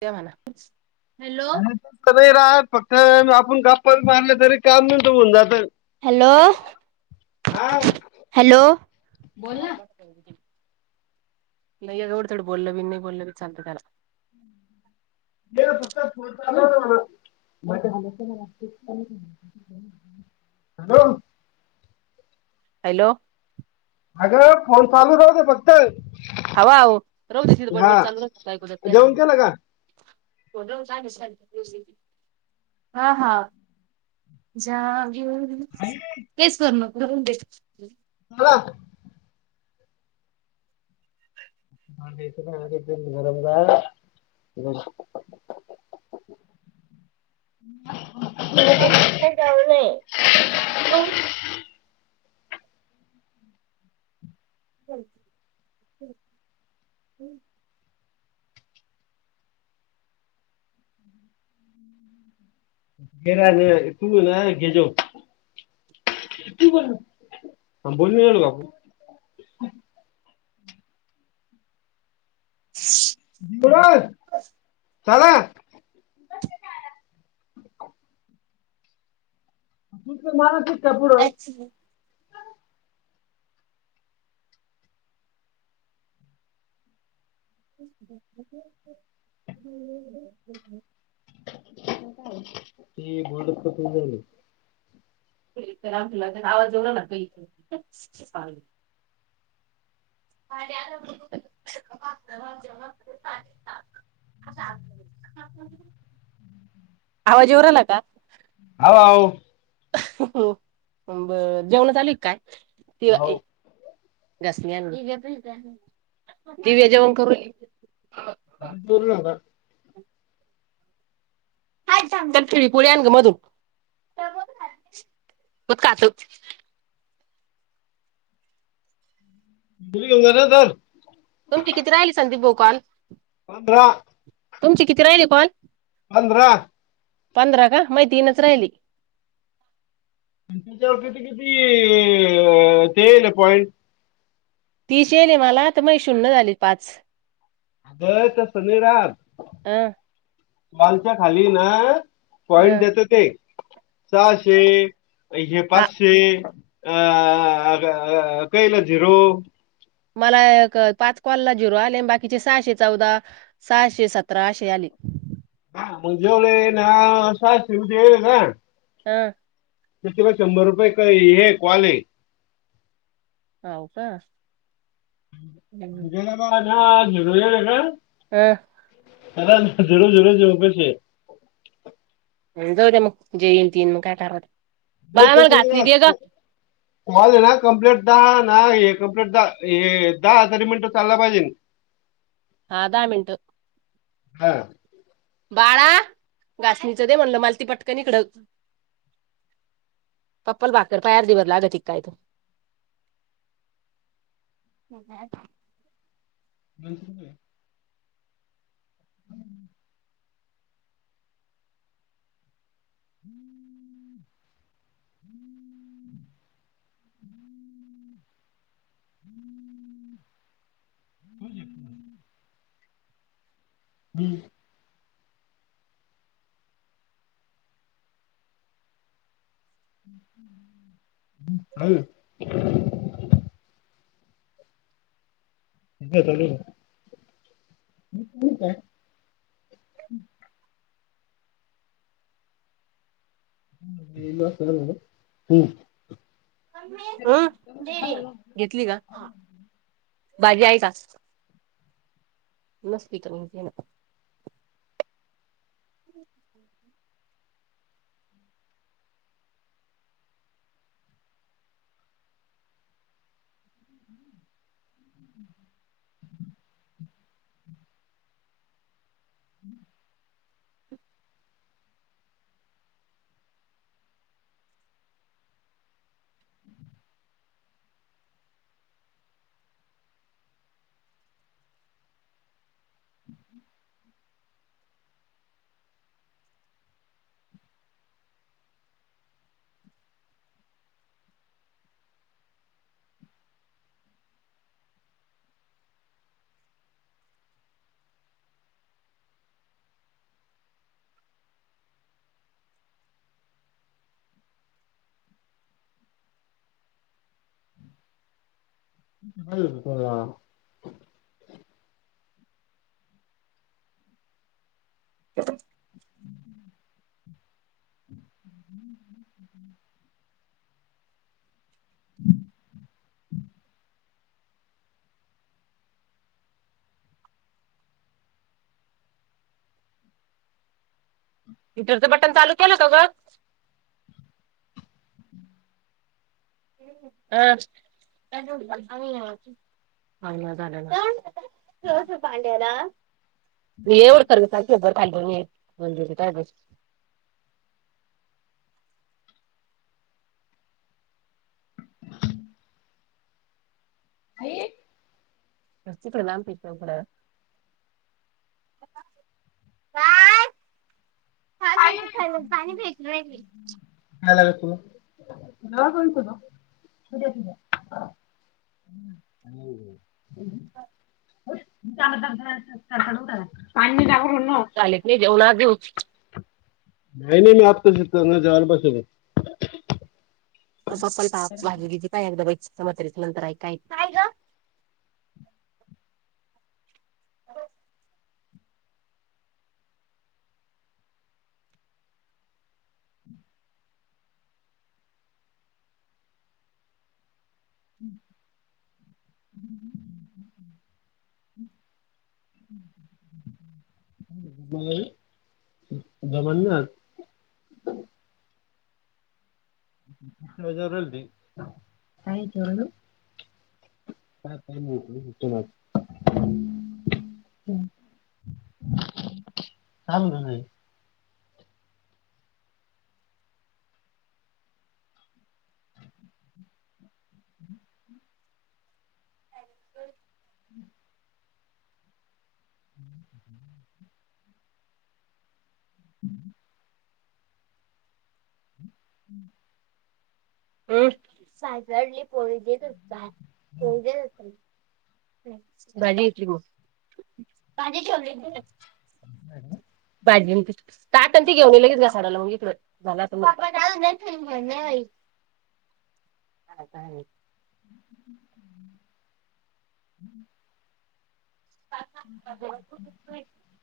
क म्ह्हाणाच. अ नाही राह फक्त आपण गप्पा मारलं तरी काम न होऊन जात. हॅलो हा हॅलो. बोल ना नाही आहे गवढं थोडं बोललं बी नाही बोललं बी चालतं त्याला. फक्त पता नत. माझ. हॅलो. अगे फोन चालू राहते फक्त. हवा रू त तथ हा बडबड चालूऐक. जेवण केलं का हा हा. तेच करण करून देत. ह [unintelligible] [unintelligible] [unintelligible] सठ जाऊ. [unintelligible] घेरा रं तू ना घेजो. तु बोल बोल झाल बा बरं. चालं तु मार अच्छ. ह [inaudible] ते बोडतस झाल. तर आमुला आवाज जवला नका इथ. [unintelligible] आवाजेवर आला का. हो. हो ब जेवण झाली काय ते्हा. हाव दसण्या दिव्याजवन करू. [unintelligible] [unintelligible] [unintelligible] [unintelligible] तुमची किती राहील संदीप भोकाल. पंधरा तुमची किती राहिले कॉल पंधरा पंधरा का महि तीनच राहिली. त्याच्यावर किती किती अ ते येईल पॉइंट? तीशेल मला तर मग शून्य झाले पाच. आगय तस नाही रात अ मालच्या खाली ना - - पॉइंट ह देतो ते सहाशे इशे हा पाचशे. अ अगं कयला झिरू. मला पाच कॉलला झिरो आले आणि बाकीचे सहाशे चौदा, सहाशे सतरा अशे आले. ब म्हणजेवले ना असा शिव देल का हा. त्या ते प शंभर रुपये का हे कॉलये. होव का. ह ज ना झगर. अर जरूर जरूर ज मकश जाऊ द्या मग जयंती म काटार नाही तस नाही ना कॉल आहे ना कंप्लेंट द ना हे कंप्लीट द दहा हजारी मिनटं चालला पाहिजे. हा. धाहा मिनट. हा. बाळा घासणीचं दे म्हणलं मला ती पटकन इकड. पप्पल बाकड पाया अर्दी बर लाग तिक काय तो - - [inaudible] [unintelligible] हम्म. हम्म. [unintelligible] हम्म. ह [unintelligible] [unintelligible] चालु [unintelligible] काय? हल वा हम् हं घेतली का बाजी आहे का नमस्तते कर ना ह हम् [unintelligible] [unintelligible] ह् हम्. हिटरचं बटन चालू केलं कागं? अ [unintelligible] [unintelligible] एवढ कर. शबर खाल म्हंद आई. स्तकडेला पच कड काय? ताई, नाय लागत तु. ना कर कोल - - हम् ह ह द पा ला चालेत नाही जेऊ ना घेऊ नाही नाही मी आताच जाल पास पप्पल पा भाजी घतीे पाय एकम समतरीस नंतरऐकायय का हम् हम् जमन ना [unintelligible] [inaudible] बजल काय [unintelligible] [inaudible] का का नाही [unintelligible] [inaudible] ल घ [inaudible] [unintelligible] [inaudible] अ हम्म हम्म ह हम्म हम्म हम् साजरली पोळी देत होत पोळी देत हो भाजीली बी पाडाट घेऊन लगेच ग ाला मग इ झाला त बर ह का हम् [unintelligible] [inaudible] हम्म हम्म हम् ह् ह [unintelligible]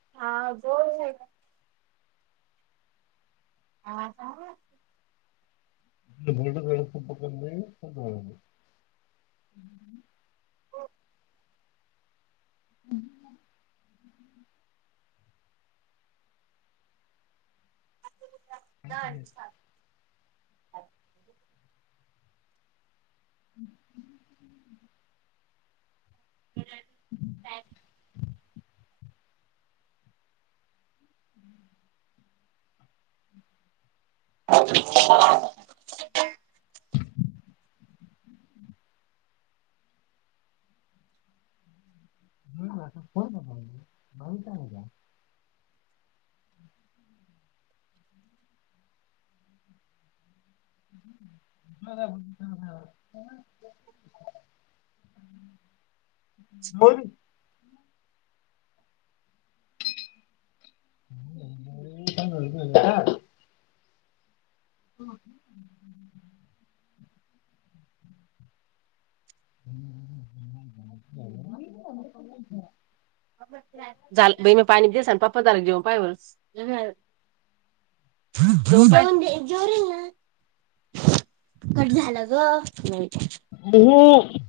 [inaudible] हो [unintelligible] [inaudible] हा का बरड वेळे संप कपळ हम्म [unintelligible] [inaudible] ह [unintelligible] [inaudible] [unintelligible] [unintelligible] [inaudible] [inaudible] बोल [inaudible] [unintelligible] [unintelligible] [unintelligible] [unintelligible] [inaudible] हो [unintelligible] [unintelligible] [inaudible] ह् [unintelligible] [inaudible] प तार जेऊ पाय ब [unintelligible] [inaudible] जोर ना [unintelligible] [inaudible] [unintelligible] [unintelligible] [unintelligible] [inaudible] क झालं ग [unintelligible] [unintelligible] [inaudible] म [unintelligible] [inaudible]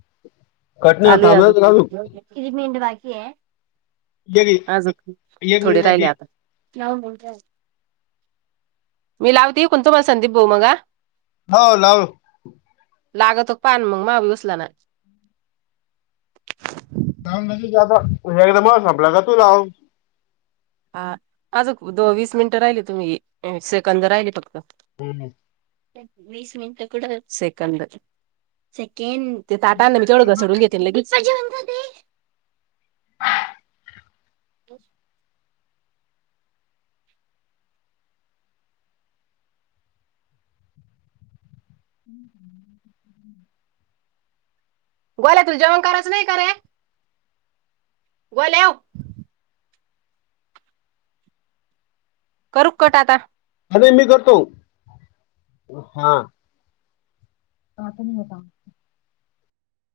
चालू या तू किती मींड बाकी आहे [unintelligible] एक [unintelligible] [inaudible] आज एक थोडे मिनिट बाकी राहिले आता [unintelligible] [unintelligible] [inaudible] [unintelligible] ला बोल मी लावते कोुण तु मला संदीप भाऊ मगा [unintelligible] [inaudible] [unintelligible] हो लाव [inaudible] [inaudible] [unintelligible] लागत हो पान मग मगभ बसला ना [inaudible] [inaudible] [unintelligible] द ज एकदा बार सप ला का तू लाव [inaudible] [unintelligible] [unintelligible] [unintelligible] हा अज दो वीस मिनिटं राहिली तुम्ही सेकंद राहिले फक्त [unintelligible] वीस मिनिटं कुठ सेकंड न ते ताटाना मी तेवढं घसडून घेतेन लगेच [unintelligible] [unintelligible] गोल्या तूज जेवण जेवण करायचं नाही का रे गोल्याव. करू कट आता नाही मी करतो हा [inaudible]